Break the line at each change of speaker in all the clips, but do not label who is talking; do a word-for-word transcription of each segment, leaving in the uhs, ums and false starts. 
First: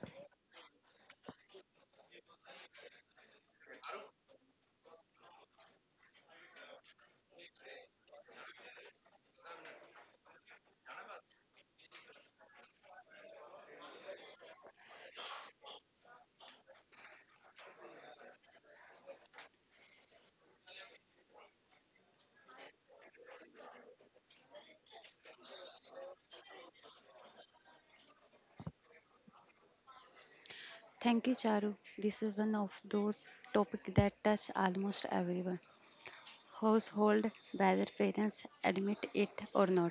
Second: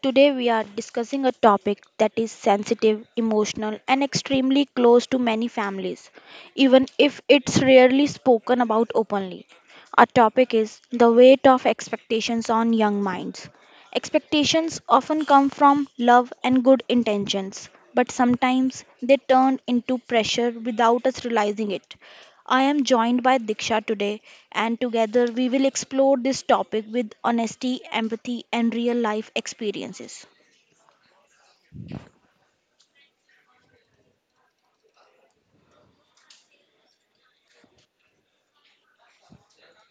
Today we are discussing a topic that is sensitive, emotional, and extremely close to many families, even if it's rarely spoken about openly. Our topic is the weight of expectations on young minds. Expectations often come from love and good intentions, but sometimes they turn into pressure without us realizing it. I am joined by Diksha today, and together we will explore this topic with honesty, empathy, and real life experiences.
Thank you, Charu. This is one of those topics that touch almost everyone. Household, whether parents admit it or not.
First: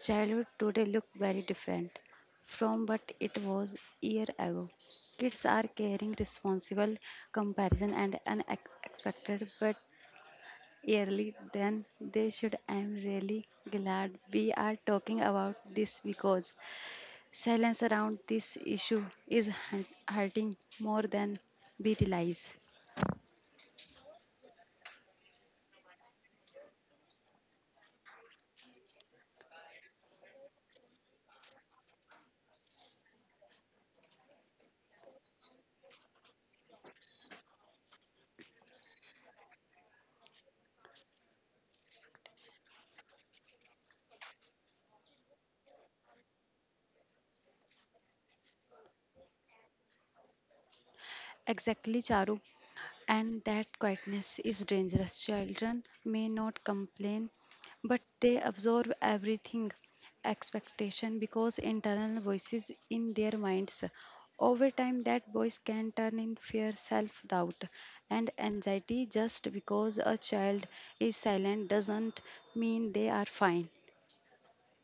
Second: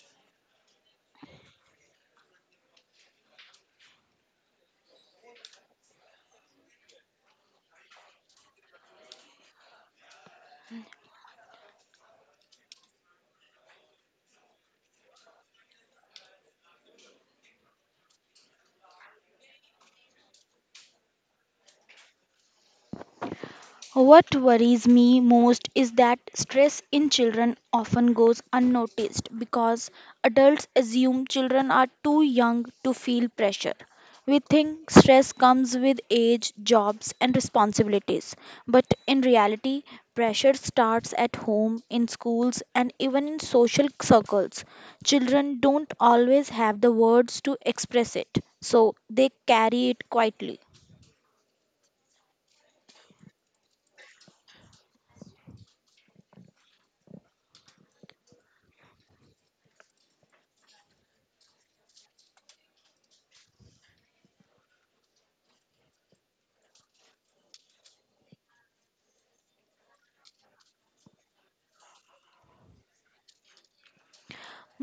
Childhood today look very different from what it was year ago. Kids are caring, responsible comparison and unexpected but early. Than they should. I'm really glad we are talking about this because Silence around this issue is hu- hurting more than we realize.
What worries me most is that stress in children often goes unnoticed because adults assume children are too young to feel pressure. We think stress comes with age, jobs, and responsibilities. But in reality, pressure starts at home, in schools, and even in social circles. Children don't always have the words to express it, so they carry it quietly.
Exactly, Charu. And that quietness is dangerous. Children may not complain, but they absorb everything expectation because internal voices in their minds. Over time, that voice can turn in fear, self doubt, and anxiety. Just because a child is silent doesn't mean they are fine.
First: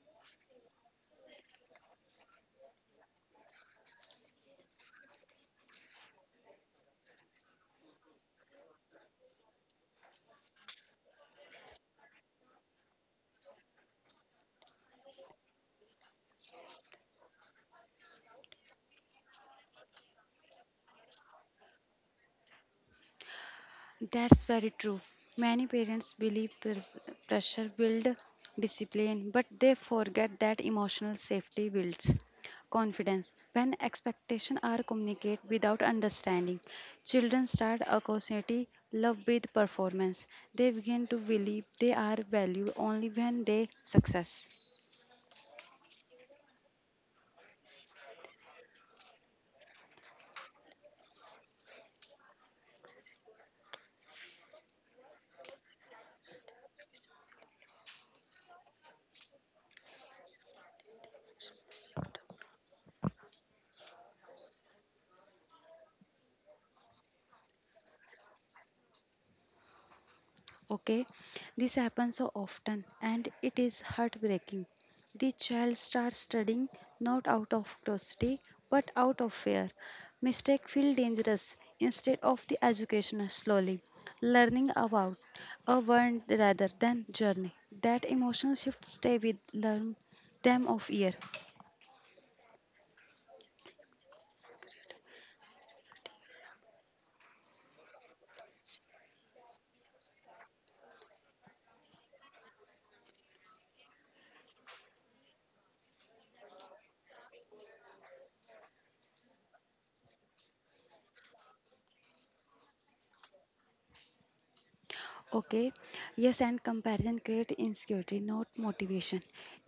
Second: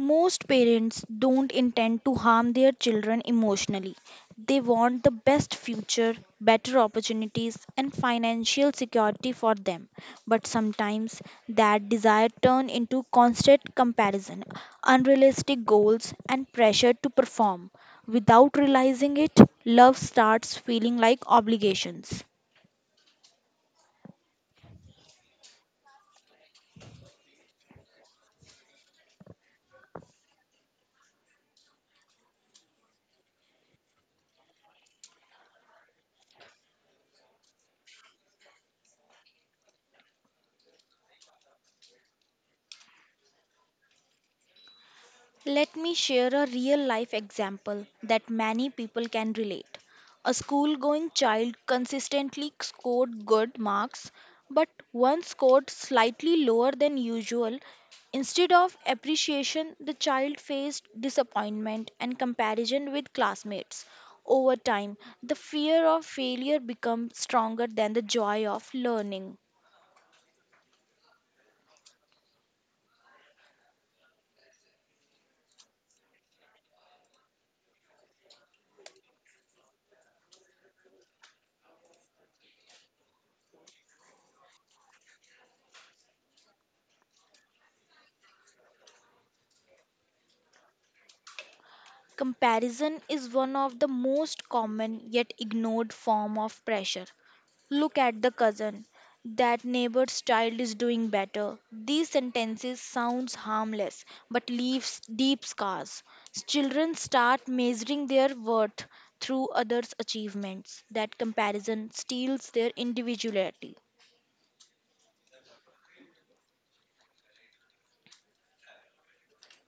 Most parents don't intend to harm their children emotionally. They want the best future, better opportunities, and financial security for them. But sometimes that desire turns into constant comparison, unrealistic goals, and pressure to perform. Without realizing it, love starts feeling like obligations.
That's very true. Many parents believe pres- pressure builds discipline, but they forget that emotional safety builds confidence. When expectations are communicated without understanding, children start associating love with performance. They begin to believe they are valued only when they success.
Let me share a real life example that many people can relate. A school going child consistently scored good marks, but one scored slightly lower than usual. Instead of appreciation, the child faced disappointment and comparison with classmates. Over time, the fear of failure becomes stronger than the joy of learning.
Okay, this happens so often and it is heartbreaking. The child starts studying not out of curiosity but out of fear. Mistake feel dangerous instead of the education slowly. Learning about a word rather than journey. That emotional shift stay with learn them of year.
Comparison is one of the most common yet ignored form of pressure. Look at the cousin. That neighbor's child is doing better. These sentences sounds harmless but leaves deep scars. Children start measuring their worth through others' achievements. That comparison steals their individuality.
Okay, yes, and comparison creates insecurity, not motivation.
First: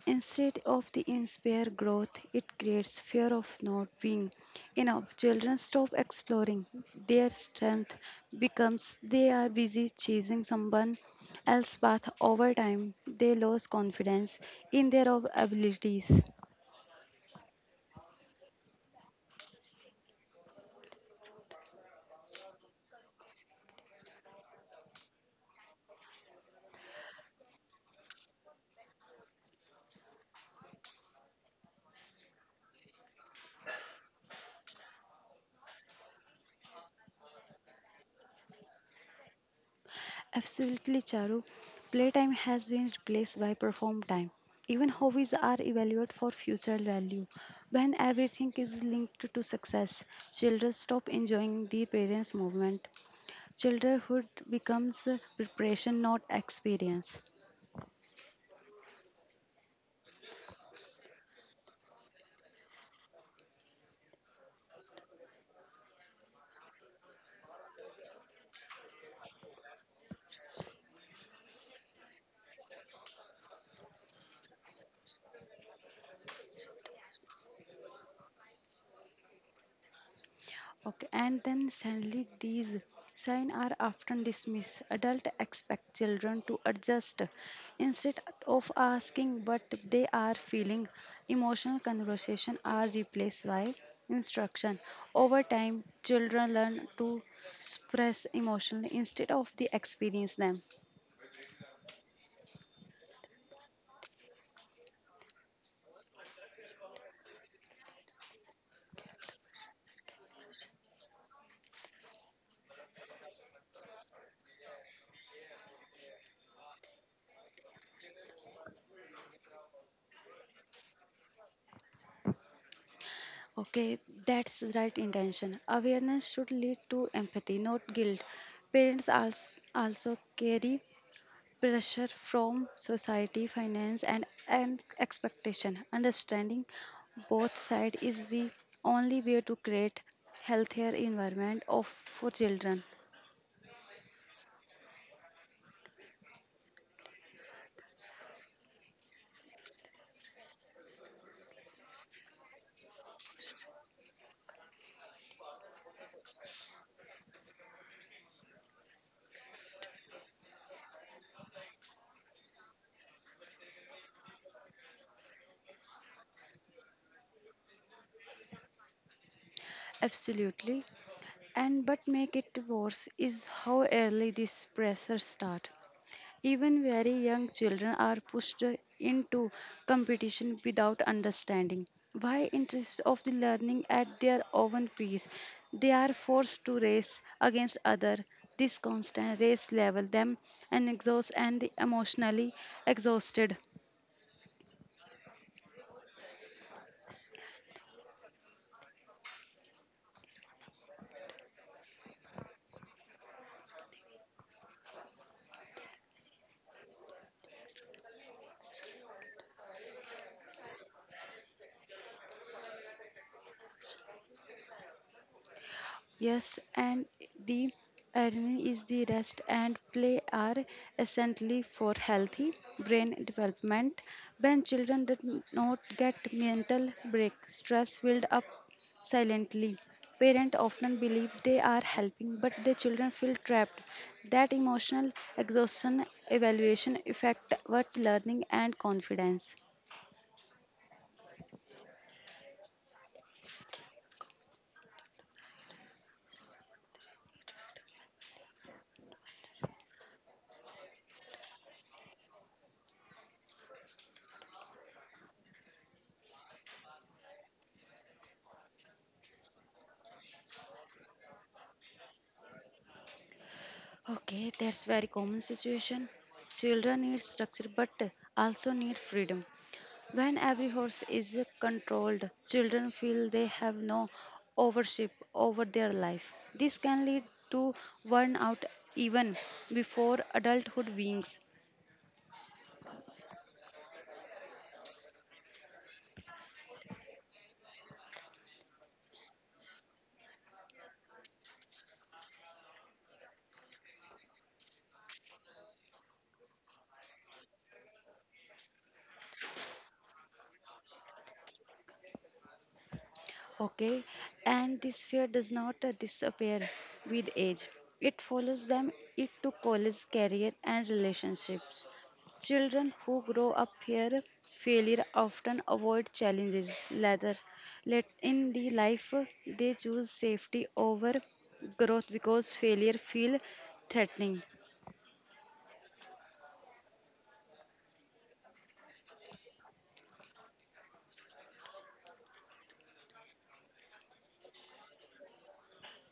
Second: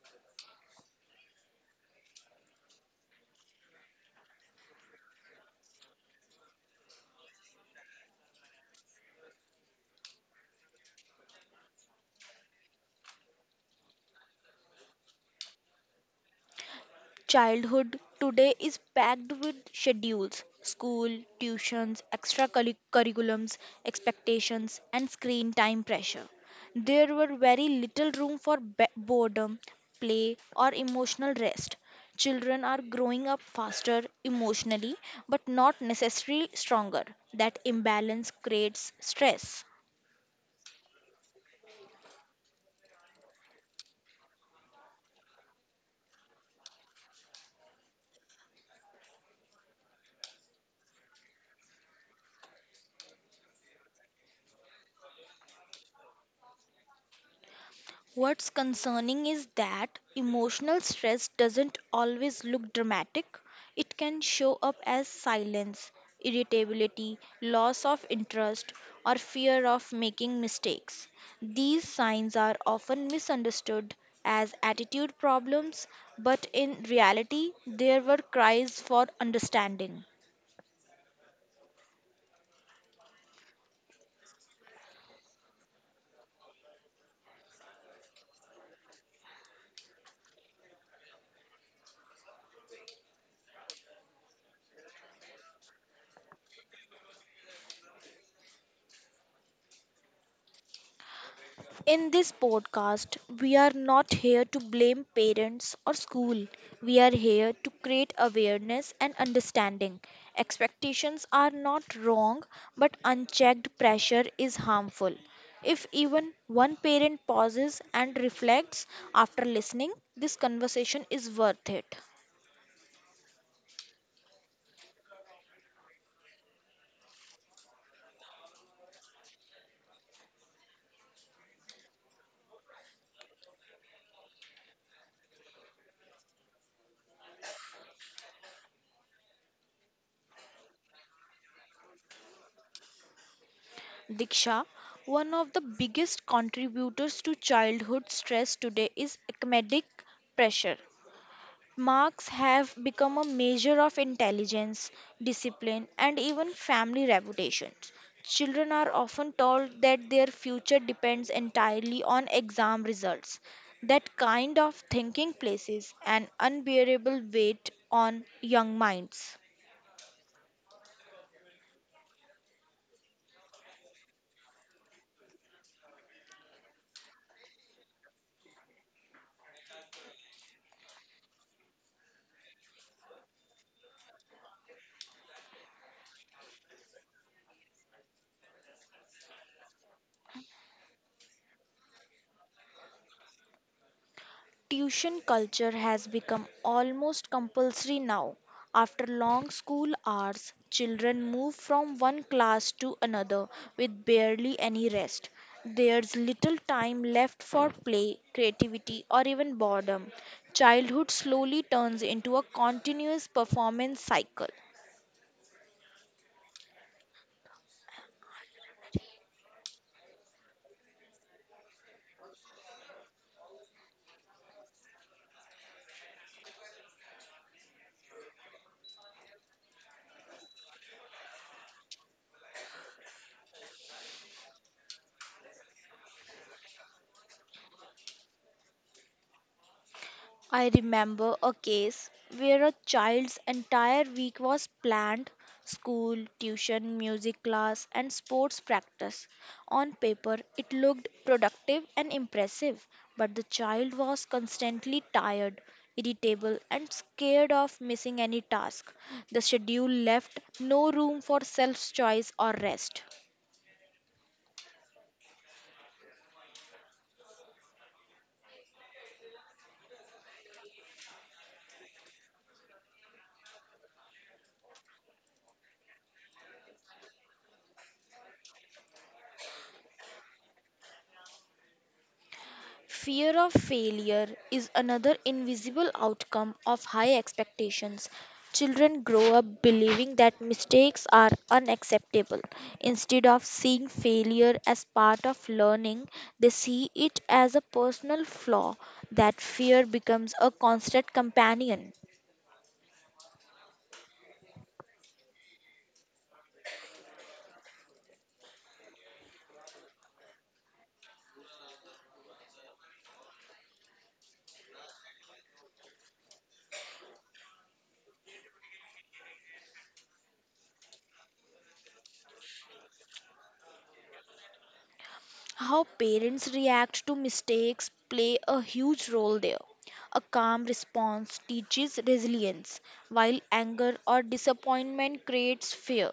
Instead of the inspire growth, it creates fear of not being enough. Children stop exploring their strength becomes they are busy chasing someone else's path. Over time, they lose confidence in their own abilities.
Childhood today is packed with schedules, school, tuitions, extra curri- curriculums, expectations, and screen time pressure. There were very little room for be- boredom, play, or emotional rest. Children are growing up faster emotionally, but not necessarily stronger. That imbalance creates stress.
Absolutely, Charu. Playtime has been replaced by perform time. Even hobbies are evaluated for future value. When everything is linked to success, children stop enjoying the parents' movement. Childhood becomes uh, preparation, not experience.
What's concerning is that emotional stress doesn't always look dramatic. It can show up as silence, irritability, loss of interest, or fear of making mistakes. These signs are often misunderstood as attitude problems, but in reality, there were cries for understanding.
Okay, and then suddenly these signs are often dismissed. Adults expect children to adjust instead of asking what they are feeling. Emotional conversation are replaced by instruction. Over time, children learn to express emotionally instead of the experience them.
In this podcast, we are not here to blame parents or school. We are here to create awareness and understanding. Expectations are not wrong, but unchecked pressure is harmful. If even one parent pauses and reflects after listening, this conversation is worth it.
Okay, that's right intention. Awareness should lead to empathy, not guilt. Parents als- also carry pressure from society, finance, and, and expectation. Understanding both sides is the only way to create healthier environment of for children.
Diksha, one of the biggest contributors to childhood stress today is academic pressure. Marks have become a measure of intelligence, discipline, and even family reputations. Children are often told that their future depends entirely on exam results. That kind of thinking places an unbearable weight on young minds.
Absolutely. And but make it worse is how early this pressure start. Even very young children are pushed into competition without understanding why interest of the learning at their own pace. They are forced to race against others. This constant race level them and exhaust and emotionally exhausted.
Tuition culture has become almost compulsory now. After long school hours, children move from one class to another with barely any rest. There's little time left for play, creativity, or even boredom. Childhood slowly turns into a continuous performance cycle.
Yes, and the irony is the rest and play are essentially for healthy brain development. When children did not get mental break, stress build up silently. Parents often believe they are helping, but the children feel trapped. That emotional exhaustion evaluation affect what learning and confidence.
I remember a case where a child's entire week was planned school, tuition, music class, and sports practice. On paper, it looked productive and impressive, but the child was constantly tired, irritable, and scared of missing any task. The schedule left no room for self choice or rest.
Okay, that's very common situation. Children need structure but also need freedom. When every horse is controlled, children feel they have no ownership over their life. This can lead to burnout even before adulthood wings.
Fear of failure is another invisible outcome of high expectations. Children grow up believing that mistakes are unacceptable. Instead of seeing failure as part of learning, they see it as a personal flaw. That fear becomes a constant companion.
Okay, and this fear does not uh, disappear with age. It follows them into college, career, and relationships. Children who grow up here, failure often avoid challenges. Rather, let in the life uh, they choose safety over growth because failure feel threatening.
How parents react to mistakes play a huge role there. A calm response teaches resilience, while anger or disappointment creates fear.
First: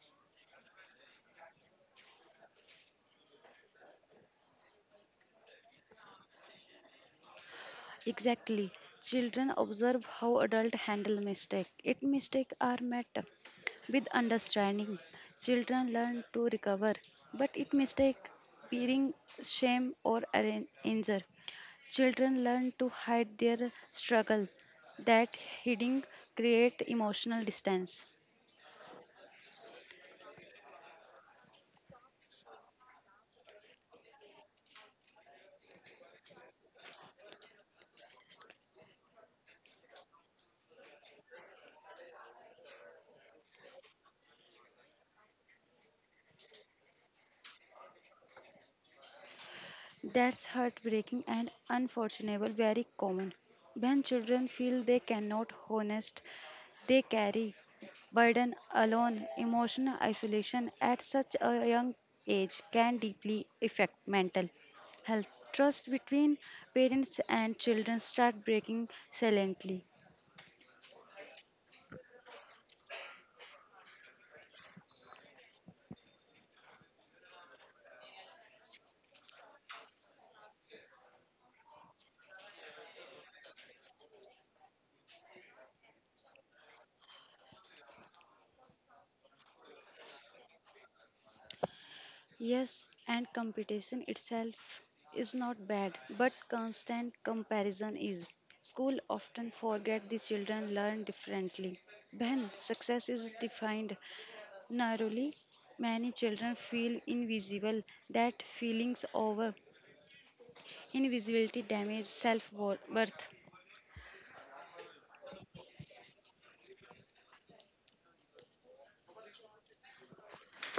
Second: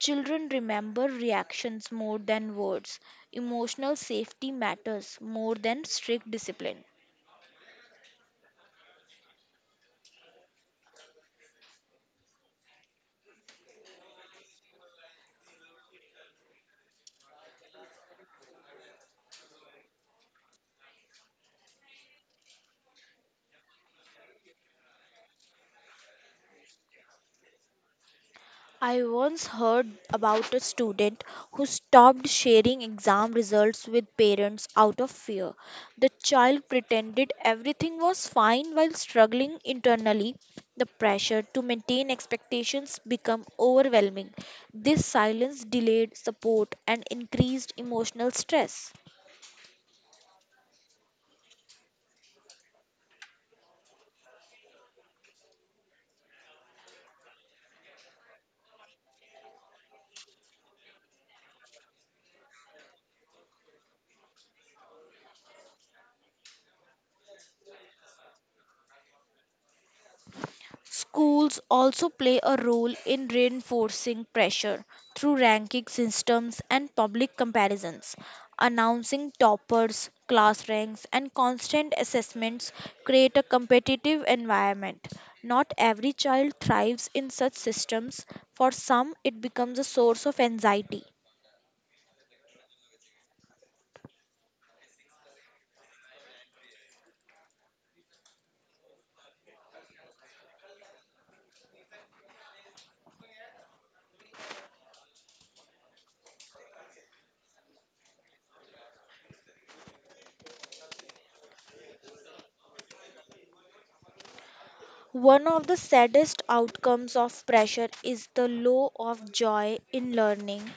Children remember reactions more than words. Emotional safety matters more than strict discipline.
Exactly. Children observe how adults handle mistakes. If mistakes are met with understanding, children learn to recover. But if mistake bearing shame or arran- injure, children learn to hide their struggle. That hiding create emotional distance.
I once heard about a student who stopped sharing exam results with parents out of fear. The child pretended everything was fine while struggling internally. The pressure to maintain expectations became overwhelming. This silence delayed support and increased emotional stress.
That's heartbreaking and unfortunately very common. When children feel they cannot honest. They carry burden alone, emotional isolation at such a young age can deeply affect mental health. Trust between parents and children start breaking silently.
Schools also play a role in reinforcing pressure through ranking systems and public comparisons. Announcing toppers, class ranks, and constant assessments create a competitive environment. Not every child thrives in such systems. For some, it becomes a source of anxiety.
Yes, and competition itself is not bad, but constant comparison is. School often forget the children learn differently. When success is defined narrowly, many children feel invisible. That feeling's over. Invisibility damages self worth.
One of the saddest outcomes of pressure is the low of joy in learning.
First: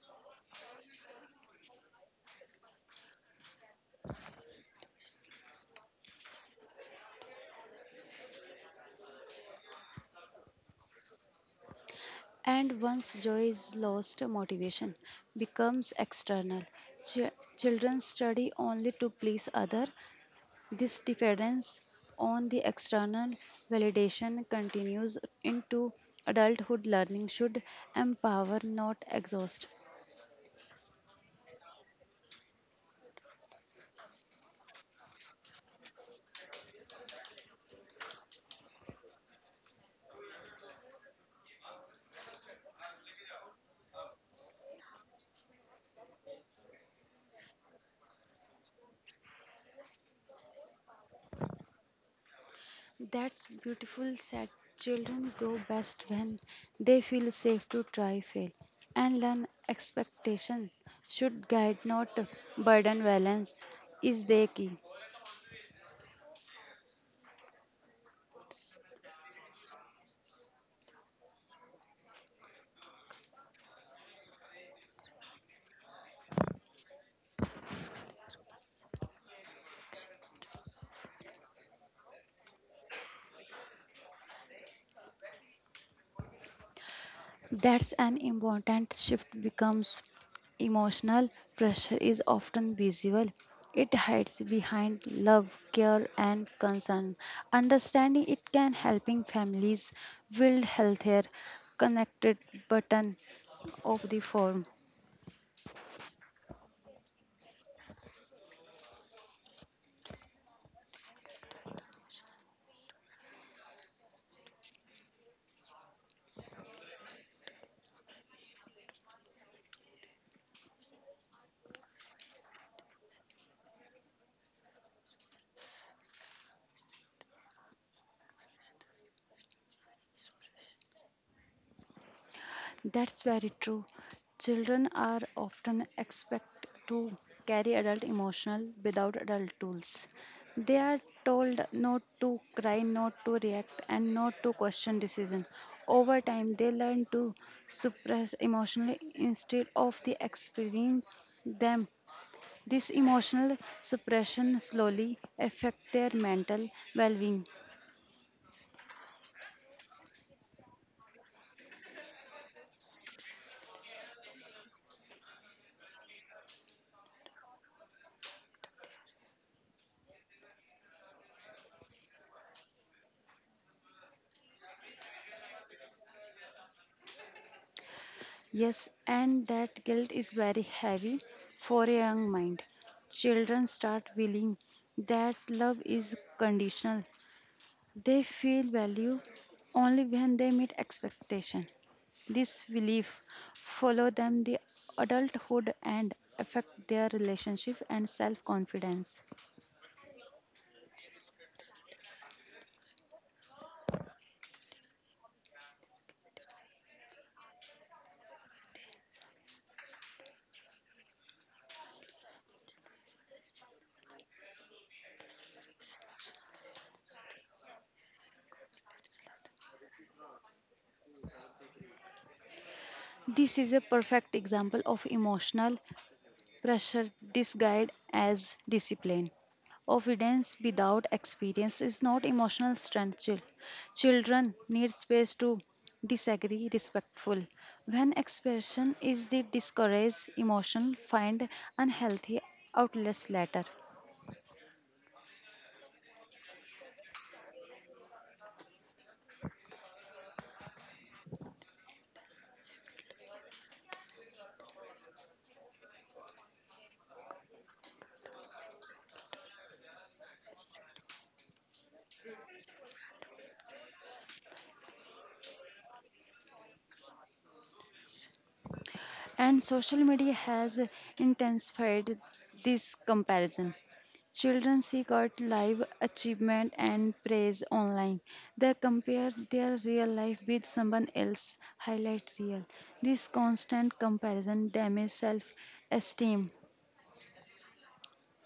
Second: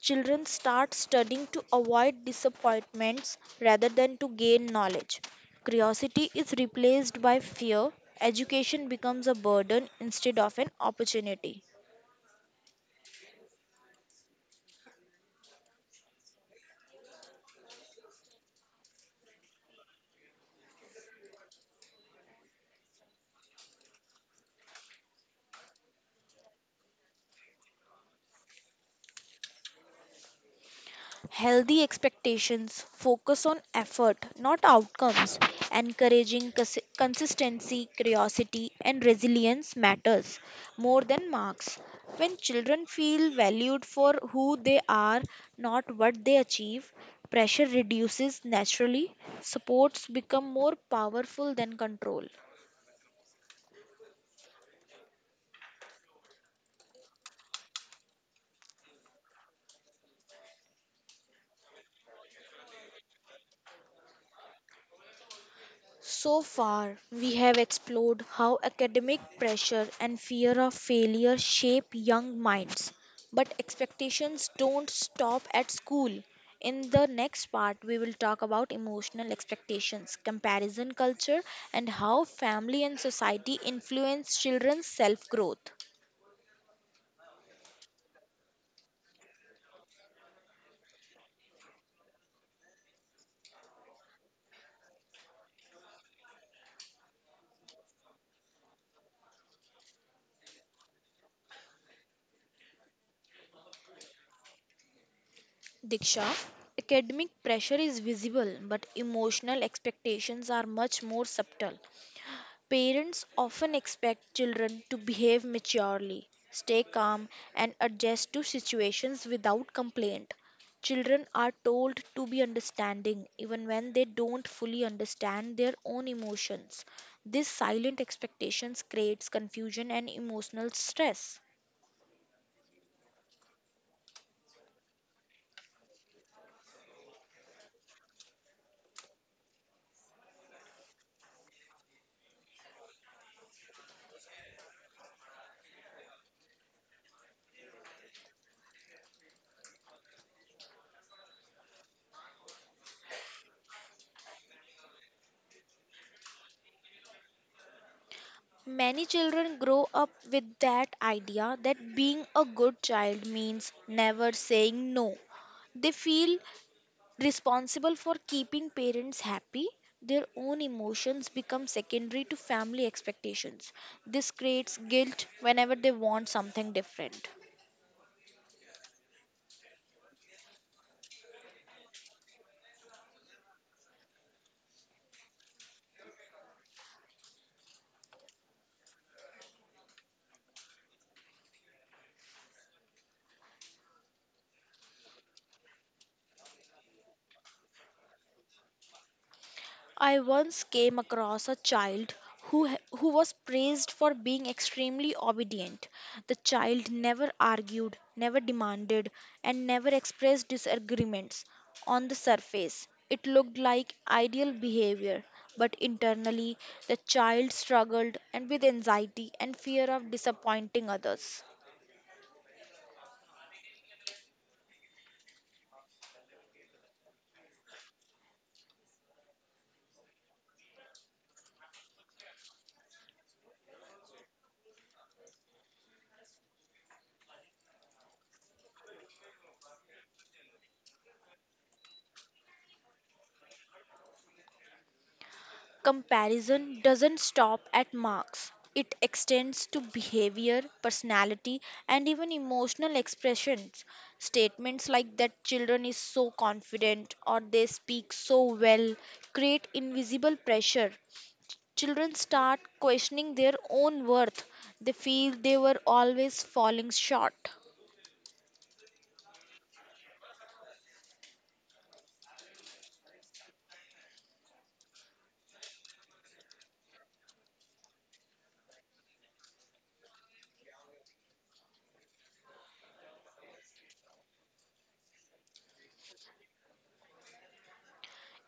Children start studying to avoid disappointments rather than to gain knowledge. Curiosity is replaced by fear. Education becomes a burden instead of an opportunity.
And once joy is lost, motivation becomes external. Ch- Children study only to please other. This dependence on the external validation continues into adulthood. Learning should empower, not exhaust.
Healthy expectations focus on effort, not outcomes. Encouraging cons- consistency, curiosity, and resilience matters more than marks. When children feel valued for who they are, not what they achieve, pressure reduces naturally. Supports become more powerful than control.
That's beautiful said. Children grow best when they feel safe to try, fail, and learn. Expectation should guide, not burden. Balance is the key.
So far, we have explored how academic pressure and fear of failure shape young minds. But expectations don't stop at school. In the next part, we will talk about emotional expectations, comparison culture, and how family and society influence children's self growth.
That's an important shift becomes emotional pressure is often visible. It hides behind love, care, and concern. Understanding it can helping families build healthier, connected button of the form.
Diksha, academic pressure is visible, but emotional expectations are much more subtle. Parents often expect children to behave maturely, stay calm, and adjust to situations without complaint. Children are told to be understanding even when they don't fully understand their own emotions. This silent expectations creates confusion and emotional stress.
That's very true. Children are often expected to carry adult emotional without adult tools. They are told not to cry, not to react, and not to question decision. Over time, they learn to suppress emotionally instead of the experiencing them. This emotional suppression slowly affect their mental well-being.
Many children grow up with that idea that being a good child means never saying no. They feel responsible for keeping parents happy, their own emotions become secondary to family expectations. This creates guilt whenever they want something different.
Yes, and that guilt is very heavy for a young mind. Children start feeling that love is conditional. They feel value only when they meet expectation. This belief follow them the adulthood and affect their relationship and self-confidence.
I once came across a child who, ha- who was praised for being extremely obedient. The child never argued, never demanded, and never expressed disagreements. On the surface, it looked like ideal behavior, but internally, the child struggled and with anxiety and fear of disappointing others.
This is a perfect example of emotional pressure disguised as discipline. Obedience without experience is not emotional strength. chil- Children need space to disagree respectful. When expression is the discouraged, emotion find unhealthy outlets later.
Comparison doesn't stop at marks. It extends to behavior, personality, and even emotional expressions. Statements like that children is so confident or they speak so well create invisible pressure. Children start questioning their own worth. They feel they were always falling short.
And social media has intensified this comparison. Children seek out live achievement and praise online. They compare their real life with someone else's highlight reel. This constant comparison damages self esteem.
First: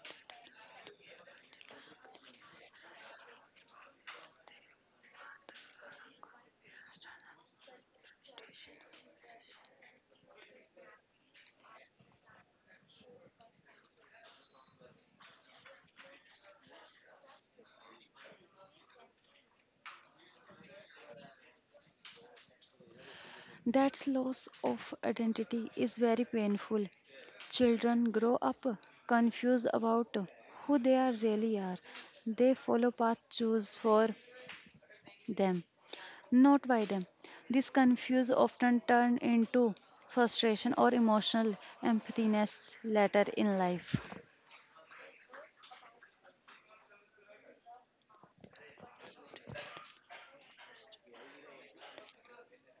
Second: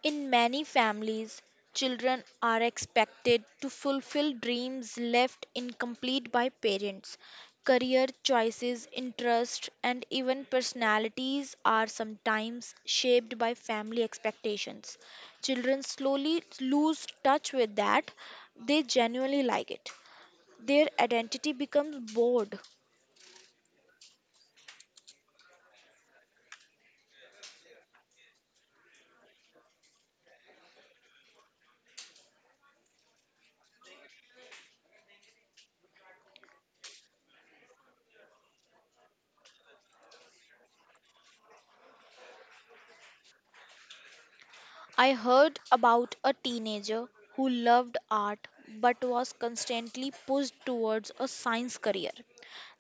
In many families, children are expected to fulfill dreams left incomplete by parents. Career choices, interests, and even personalities are sometimes shaped by family expectations. Children slowly lose touch with that they genuinely like it. Their identity becomes bored.
That loss of identity is very painful. Children grow up confused about who they are really are. They follow paths choose for them not by them. This confuse often turn into frustration or emotional emptiness later in life.
I heard about a teenager who loved art but was constantly pushed towards a science career.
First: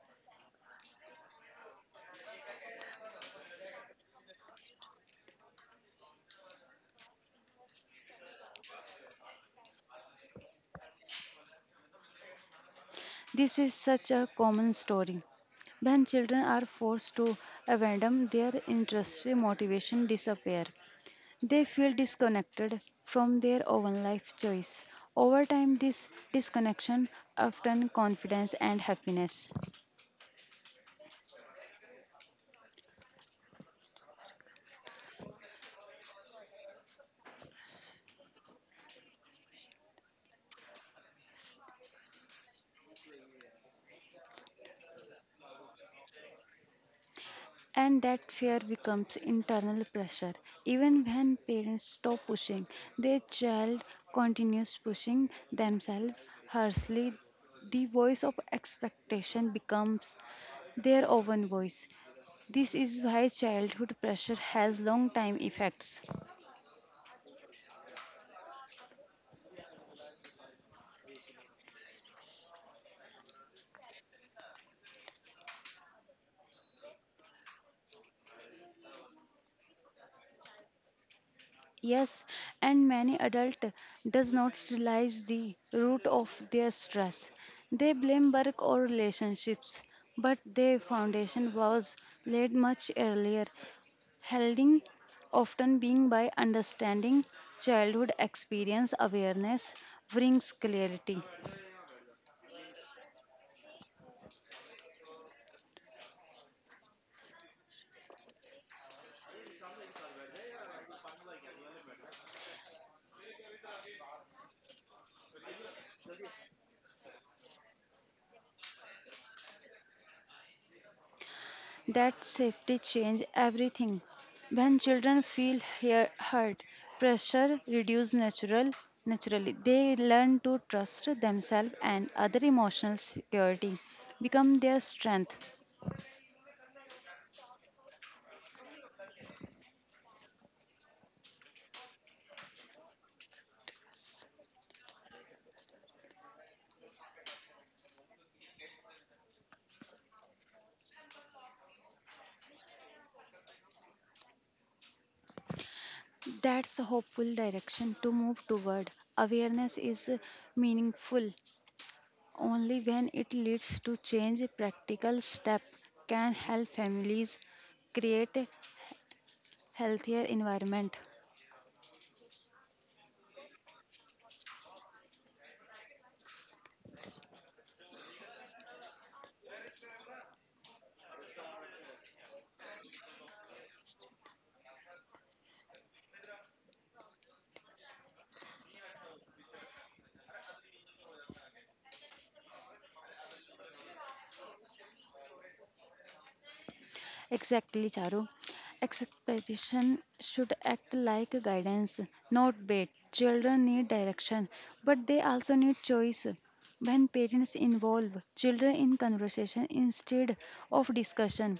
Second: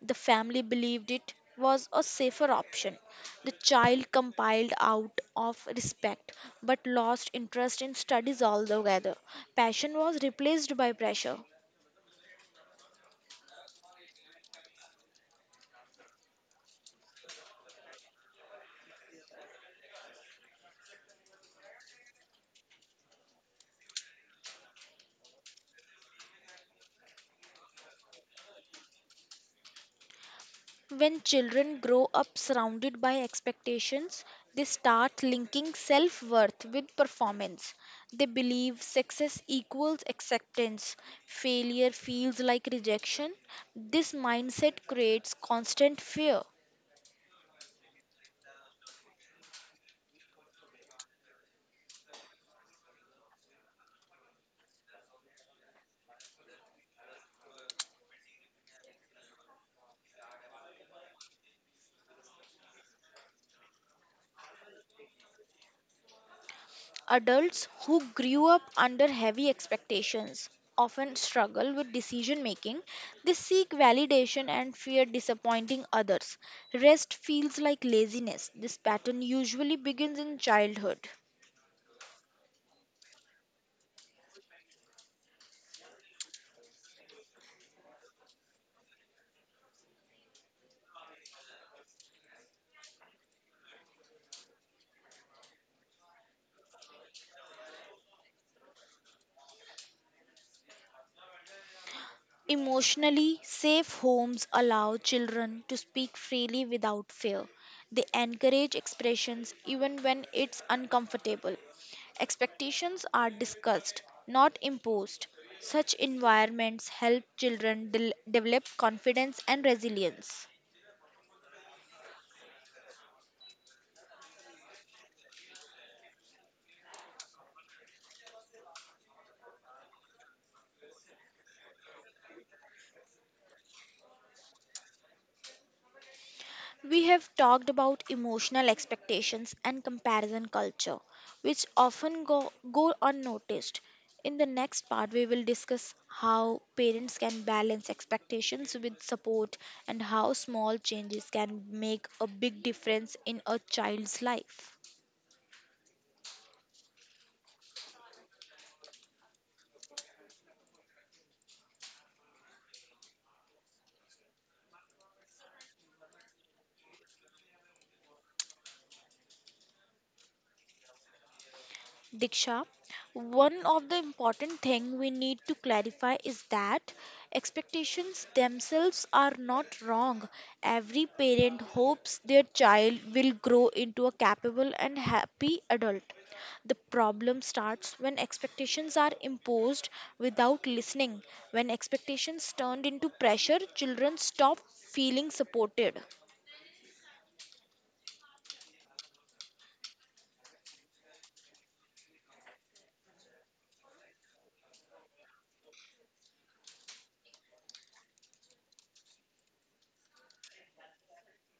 The family believed it was a safer option. The child compiled out of respect but lost interest in studies altogether. Passion was replaced by pressure.
This is such a common story. When children are forced to abandon their interests, motivation disappear. They feel disconnected from their own life choice. Over time, this disconnection often confidence and happiness.
When children grow up surrounded by expectations, they start linking self worth with performance. They believe success equals acceptance, failure feels like rejection. This mindset creates constant fear.
And that fear becomes internal pressure. Even when parents stop pushing, their child continues pushing themselves harshly. The voice of expectation becomes their own voice. This is why childhood pressure has long time effects.
Adults who grew up under heavy expectations often struggle with decision making. They seek validation and fear disappointing others. Rest feels like laziness. This pattern usually begins in childhood.
Yes, and many adult does not realize the root of their stress. They blame work or relationships, but their foundation was laid much earlier. Healing often being by understanding childhood experience awareness brings clarity.
Emotionally safe homes allow children to speak freely without fear. They encourage expressions even when it's uncomfortable. Expectations are discussed, not imposed. Such environments help children del- develop confidence and resilience.
That safety change everything when children feel hear, heard pressure reduce natural naturally they learn to trust themselves and other emotional security become their strength.
We have talked about emotional expectations and comparison culture, which often go, go unnoticed. In the next part, we will discuss how parents can balance expectations with support and how small changes can make a big difference in a child's life.
That's a hopeful direction to move toward awareness is meaningful only when it leads to change, practical step can help families create a healthier environment.
Diksha, one of the important thing we need to clarify is that expectations themselves are not wrong. Every parent hopes their child will grow into a capable and happy adult. The problem starts when expectations are imposed without listening. When expectations turned into pressure, children stop feeling supported.
Exactly, Charu. Expectation should act like guidance, not bait. Children need direction, but they also need choice. When parents involve children in conversation instead of discussion,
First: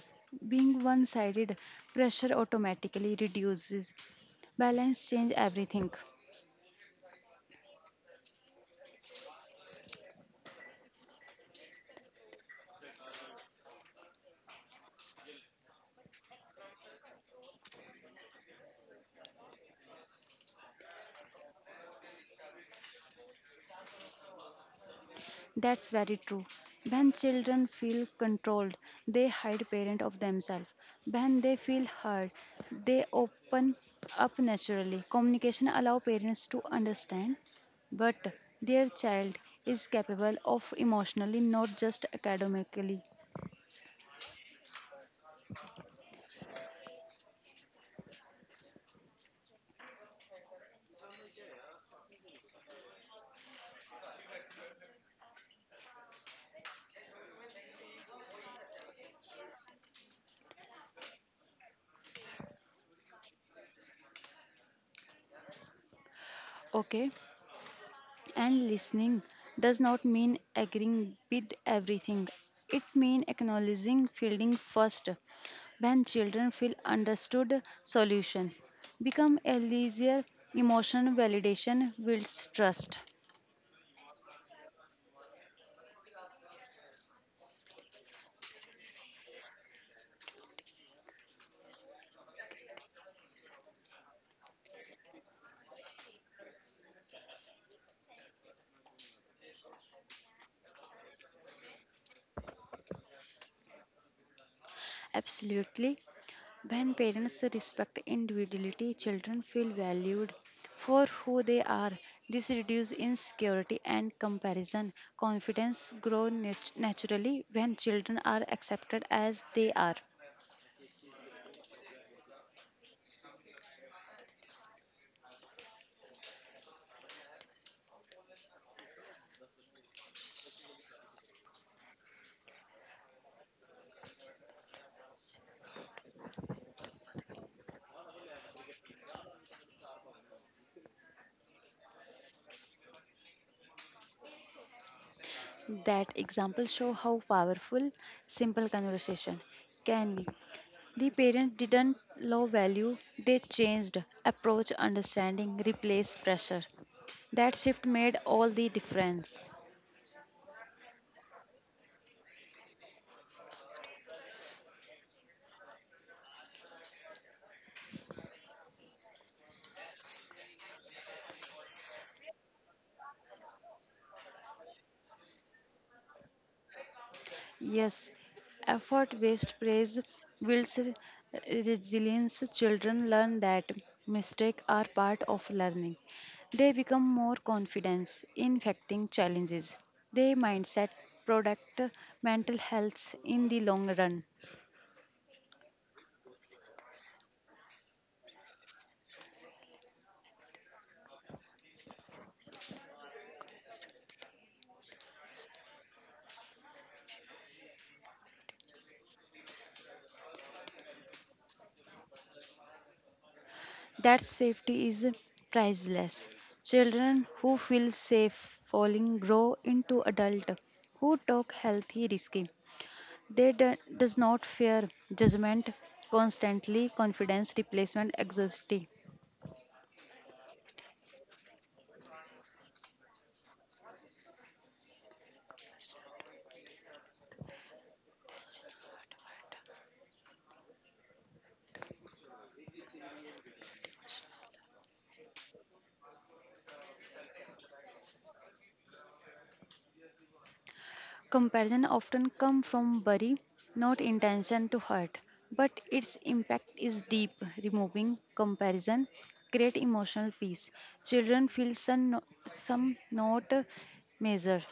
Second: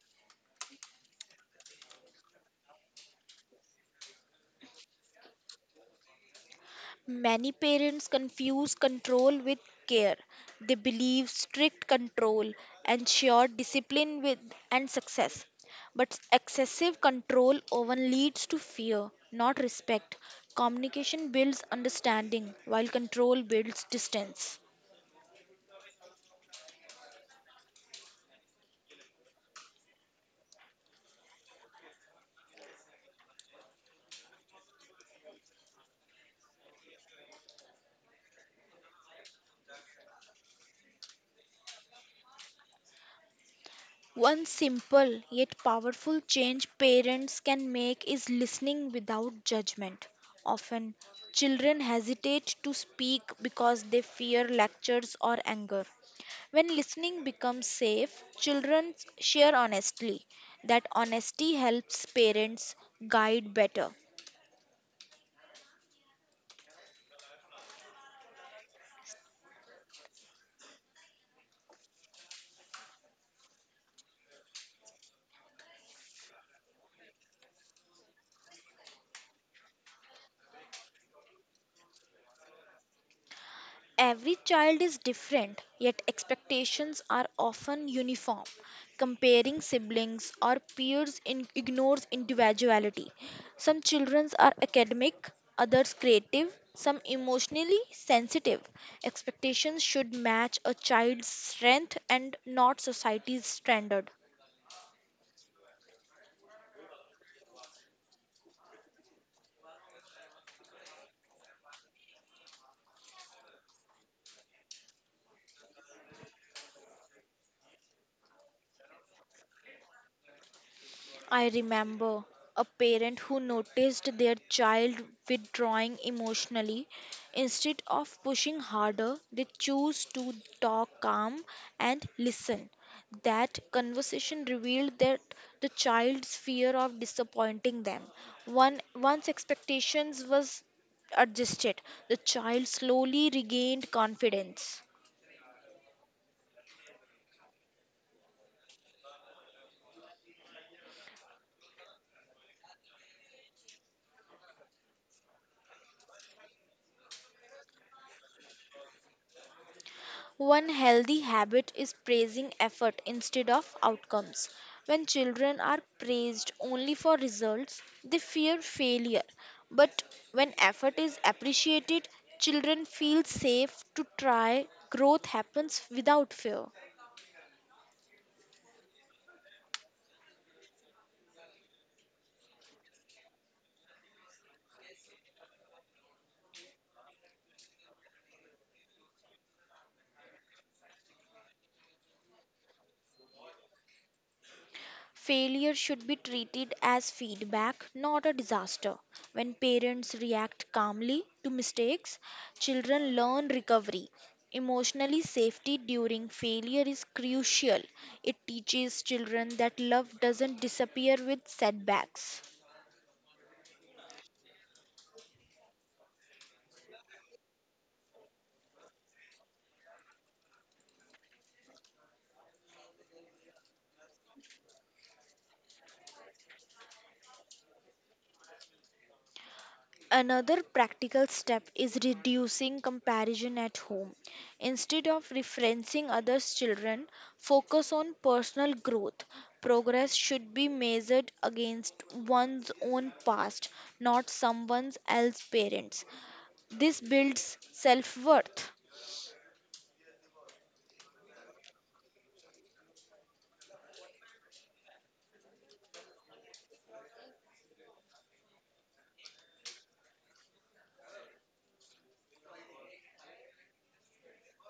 being one sided, pressure automatically reduces. Balance change everything.
Many parents confuse control with care. They believe strict control ensures discipline with and success. But excessive control often leads to fear, not respect. Communication builds understanding, while control builds distance.
That's very true. When children feel controlled, they hide parent of themselves. When they feel heard, they open up naturally. Communication allow parents to understand, but their child is capable of emotionally, not just academically.
One simple yet powerful change parents can make is listening without judgment. Often, children hesitate to speak because they fear lectures or anger. When listening becomes safe, children share honestly. That honesty helps parents guide better.
Okay. And listening does not mean agreeing with everything. It means acknowledging feeling first. When children feel understood, solution become easier. Emotional validation builds trust.
Every child is different, yet expectations are often uniform. Comparing siblings or peers in- ignores individuality. Some children are academic, others creative, some emotionally sensitive. Expectations should match a child's strength and not society's standard.
Absolutely. When parents respect individuality, children feel valued for who they are. This reduces insecurity and comparison. Confidence grows nat- naturally when children are accepted as they are.
I remember a parent who noticed their child withdrawing emotionally. Instead of pushing harder, they chose to talk calm and listen. That conversation revealed that the child's fear of disappointing them. One, once expectations was adjusted, the child slowly regained confidence.
That example show how powerful simple conversation can be. The parent didn't low value, they changed approach, understanding, replace pressure. That shift made all the difference.
One healthy habit is praising effort instead of outcomes. When children are praised only for results, they fear failure. But when effort is appreciated, children feel safe to try. Growth happens without fear.
Yes, effort based praise builds re- resilience. Children learn that mistakes are part of learning. They become more confident in facing challenges. Their mindset protect mental health in the long run.
Failure should be treated as feedback, not a disaster. When parents react calmly to mistakes, children learn recovery. Emotionally, safety during failure is crucial. It teaches children that love doesn't disappear with setbacks.
That safety is priceless. Children who feel safe falling grow into adults who talk healthy risky. They do, does not fear judgment, constantly confidence, replacement, anxiety.
Another practical step is reducing comparison at home. Instead of referencing others' children, focus on personal growth. Progress should be measured against one's own past, not someone else's parents. This builds self worth.
Comparison often come from worry, not intention to hurt, but its impact is deep. Removing comparison create emotional peace. Children feel some, no- some not measure.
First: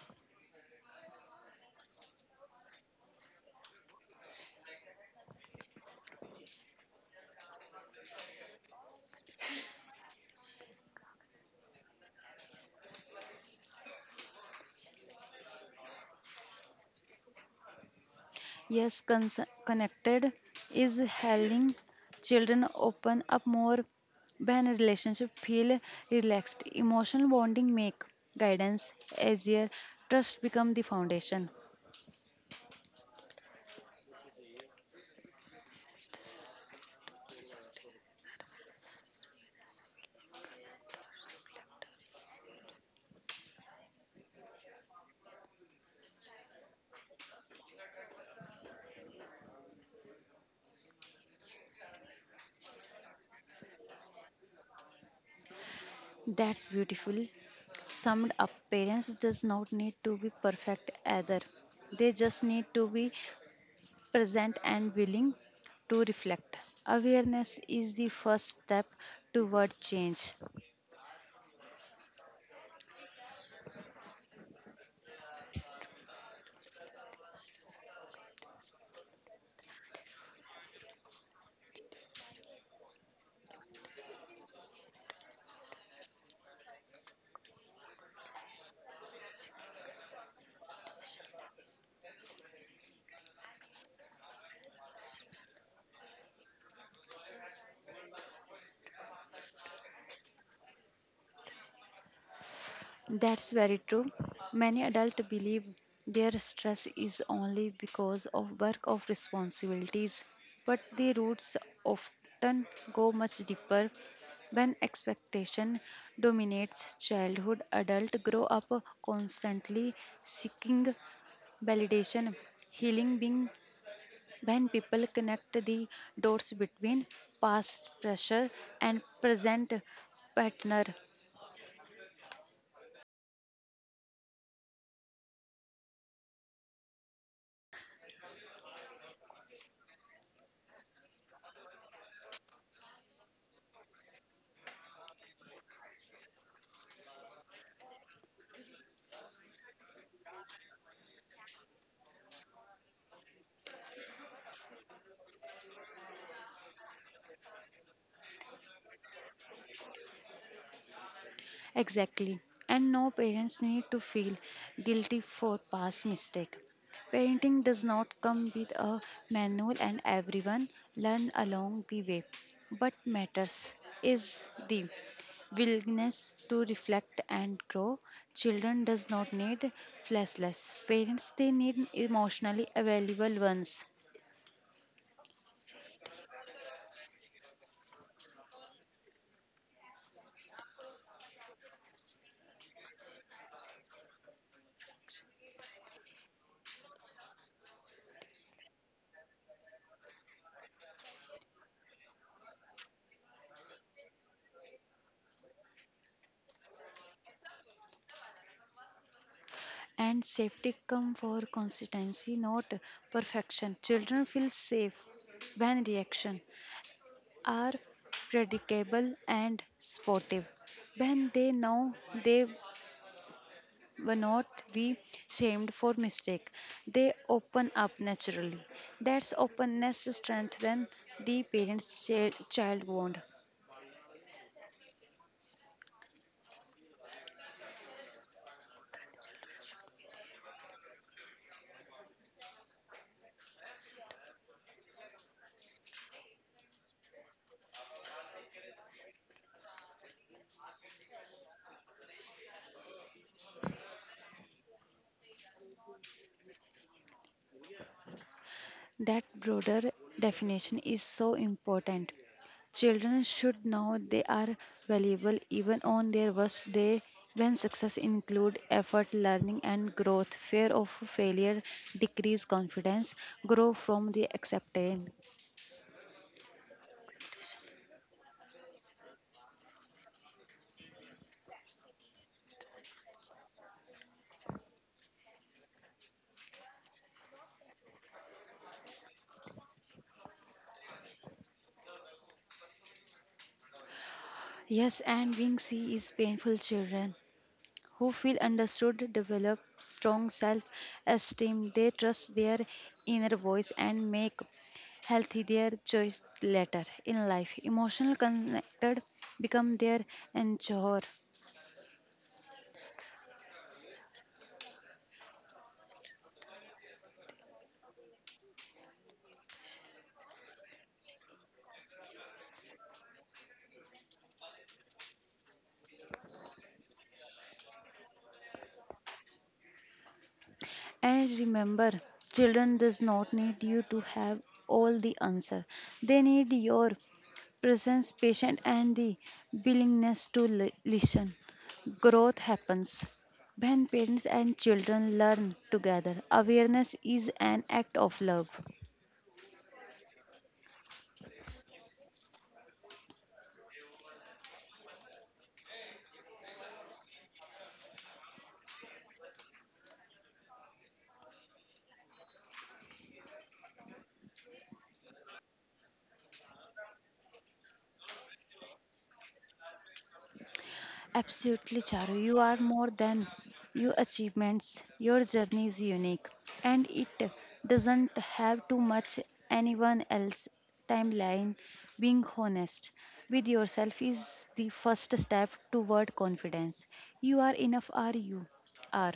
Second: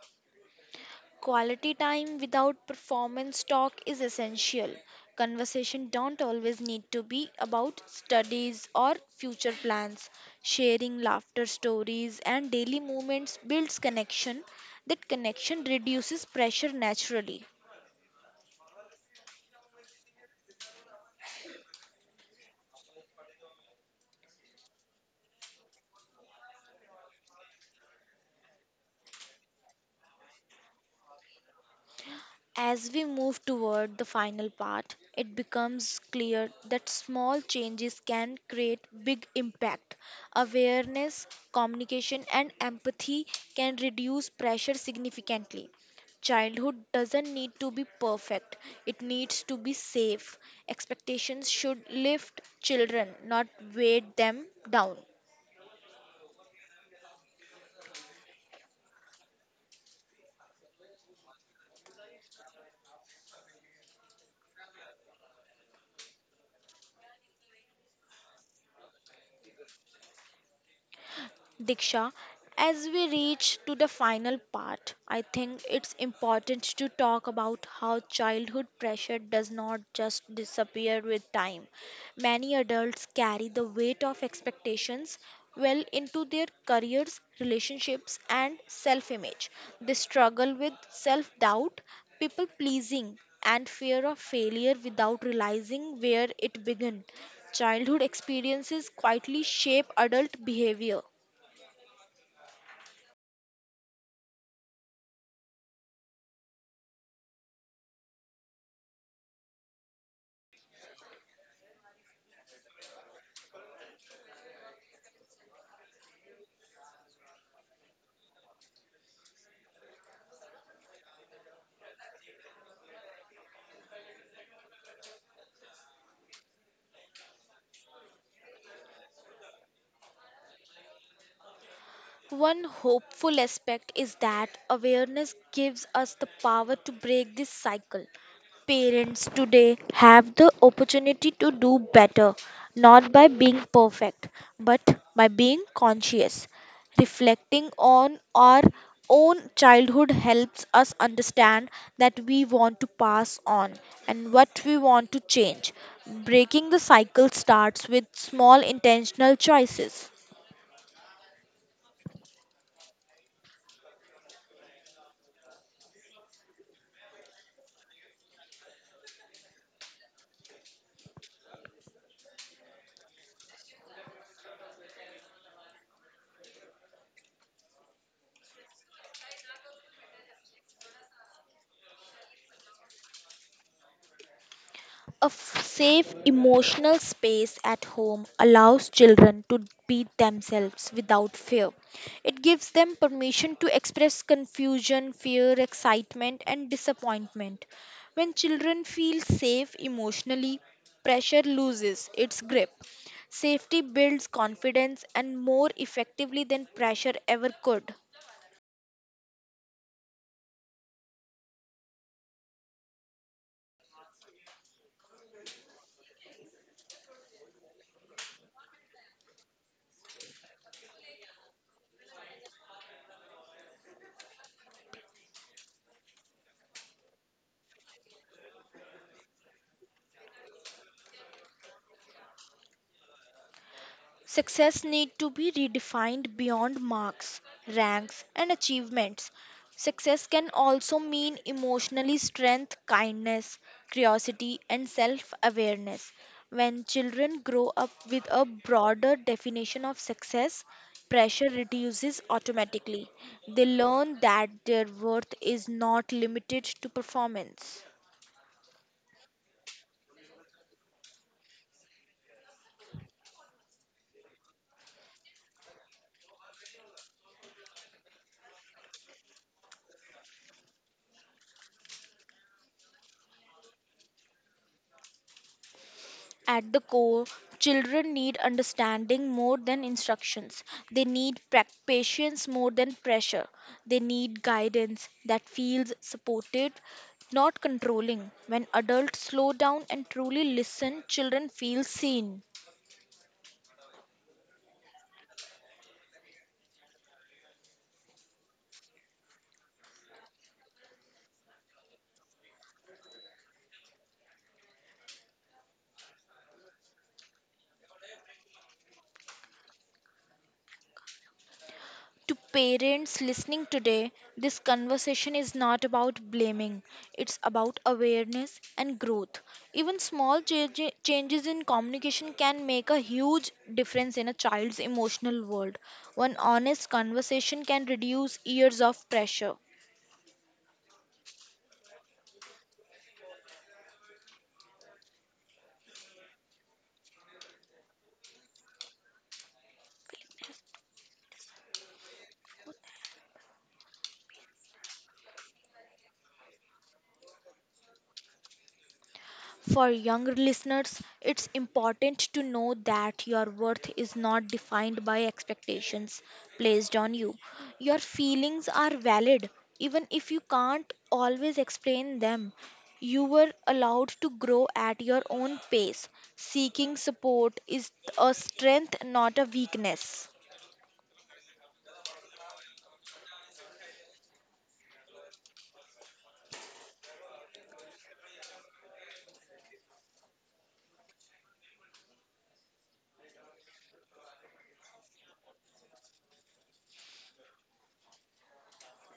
Quality time without performance talk is essential. Conversation don't always need to be about studies or future plans. Sharing laughter stories and daily moments builds connection. That connection reduces pressure naturally.
Yes, cons- connected is helping children open up more when a relationship feel relaxed. Emotional bonding make guidance easier. Trust become the foundation.
As we move toward the final part, it becomes clear that small changes can create big impact. Awareness, communication, and empathy can reduce pressure significantly. Childhood doesn't need to be perfect, it needs to be safe. Expectations should lift children, not weigh them down.
That's beautiful. Summed up, parents does not need to be perfect either. They just need to be present and willing to reflect. Awareness is the first step toward change.
Diksha, as we reach to the final part, I think it's important to talk about how childhood pressure does not just disappear with time. Many adults carry the weight of expectations well into their careers, relationships, and self image. They struggle with self doubt, people pleasing, and fear of failure without realizing where it began. Childhood experiences quietly shape adult behavior.
That's very true. Many adults believe their stress is only because of work or responsibilities, but the roots often go much deeper. When expectation dominates childhood, adults grow up constantly seeking validation, healing being when people connect the dots between past pressure and present partner.
One hopeful aspect is that awareness gives us the power to break this cycle. Parents today have the opportunity to do better, not by being perfect, but by being conscious. Reflecting on our own childhood helps us understand that we want to pass on and what we want to change. Breaking the cycle starts with small intentional choices.
Exactly. And no parents need to feel guilty for past mistake. Parenting does not come with a manual and everyone learn along the way. But matters is the willingness to reflect and grow. Children does not need fleshless parents they need emotionally available ones.
A f- safe emotional space at home allows children to be themselves without fear. It gives them permission to express confusion, fear, excitement, and disappointment. When children feel safe emotionally, pressure loses its grip. Safety builds confidence and more effectively than pressure ever could.
And safety come for consistency, not perfection. Children feel safe when reaction are predictable and sportive. When they know they will not be shamed for mistake, they open up naturally. That's openness strengthens the parents-child bond.
Success need to be redefined beyond marks, ranks and achievements. Success can also mean emotionally strength, kindness, curiosity and self-awareness. When children grow up with a broader definition of success, pressure reduces automatically. They learn that their worth is not limited to performance.
That broader definition is so important. Children should know they are valuable even on their worst day when success include effort, learning and growth. Fear of failure decrease confidence, grow from the acceptance.
At the core, children need understanding more than instructions. They need pra- patience more than pressure. They need guidance that feels supported, not controlling. When adults slow down and truly listen, children feel seen.
Yes, and being C is painful children who feel understood develop strong self-esteem. They trust their inner voice and make healthy their choice later in life emotional connected become their anchor.
To parents listening today, this conversation is not about blaming, it's about awareness and growth. Even small change- changes in communication can make a huge difference in a child's emotional world. One honest conversation can reduce years of pressure.
And remember, children does not need you to have all the answer. They need your presence, patience, and the willingness to li- listen. Growth happens when parents and children learn together. Awareness is an act of love.
For younger listeners, it's important to know that your worth is not defined by expectations placed on you. Your feelings are valid, even if you can't always explain them. You were allowed to grow at your own pace. Seeking support is a strength, not a weakness.
Absolutely, Charu. You are more than your achievements. Your journey is unique and it doesn't have too much anyone else timeline. Being honest with yourself is the first step toward confidence. You are enough are you are.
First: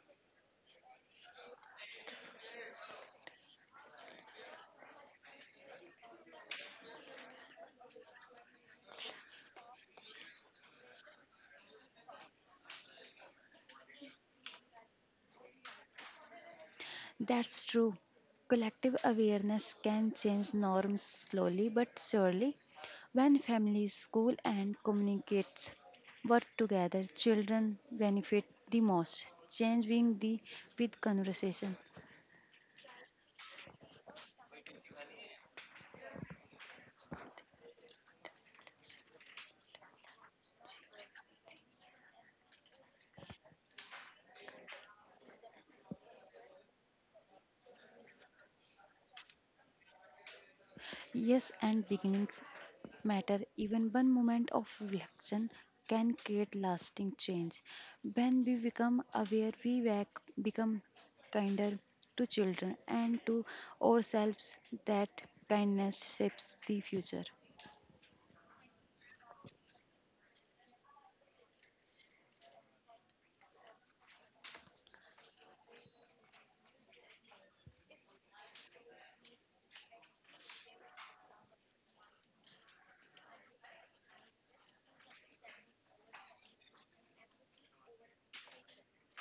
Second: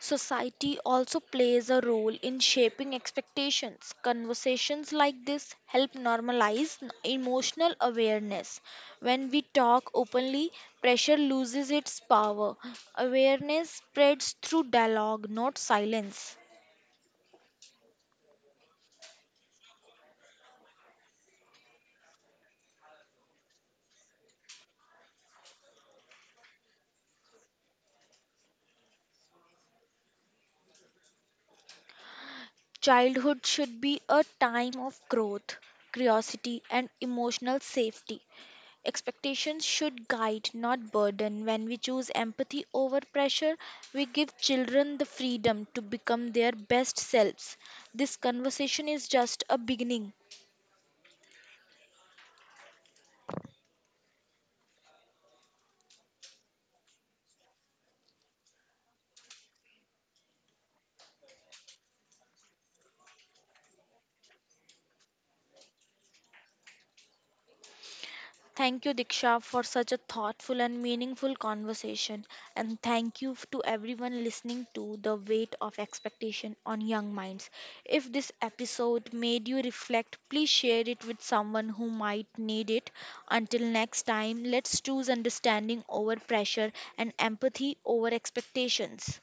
Society also plays a role in shaping expectations. Conversations like this help normalize n- emotional awareness. When we talk openly, pressure loses its power. Awareness spreads through dialogue, not silence.
That's true. Collective awareness can change norms slowly but surely. When families, school, and communities work together, children benefit the most, changing the with conversation.
Childhood should be a time of growth, curiosity, and emotional safety. Expectations should guide, not burden. When we choose empathy over pressure, we give children the freedom to become their best selves. This conversation is just a beginning.
Yes, and beginnings matter. Even one moment of reflection can create lasting change. When we become aware, we bec- become kinder to children and to ourselves. That kindness shapes the future.
Thank you, Diksha, for such a thoughtful and meaningful conversation. And thank you f- to everyone listening to The Weight of Expectation on Young Minds. If this episode made you reflect, please share it with someone who might need it. Until next time, let's choose understanding over pressure and empathy over expectations.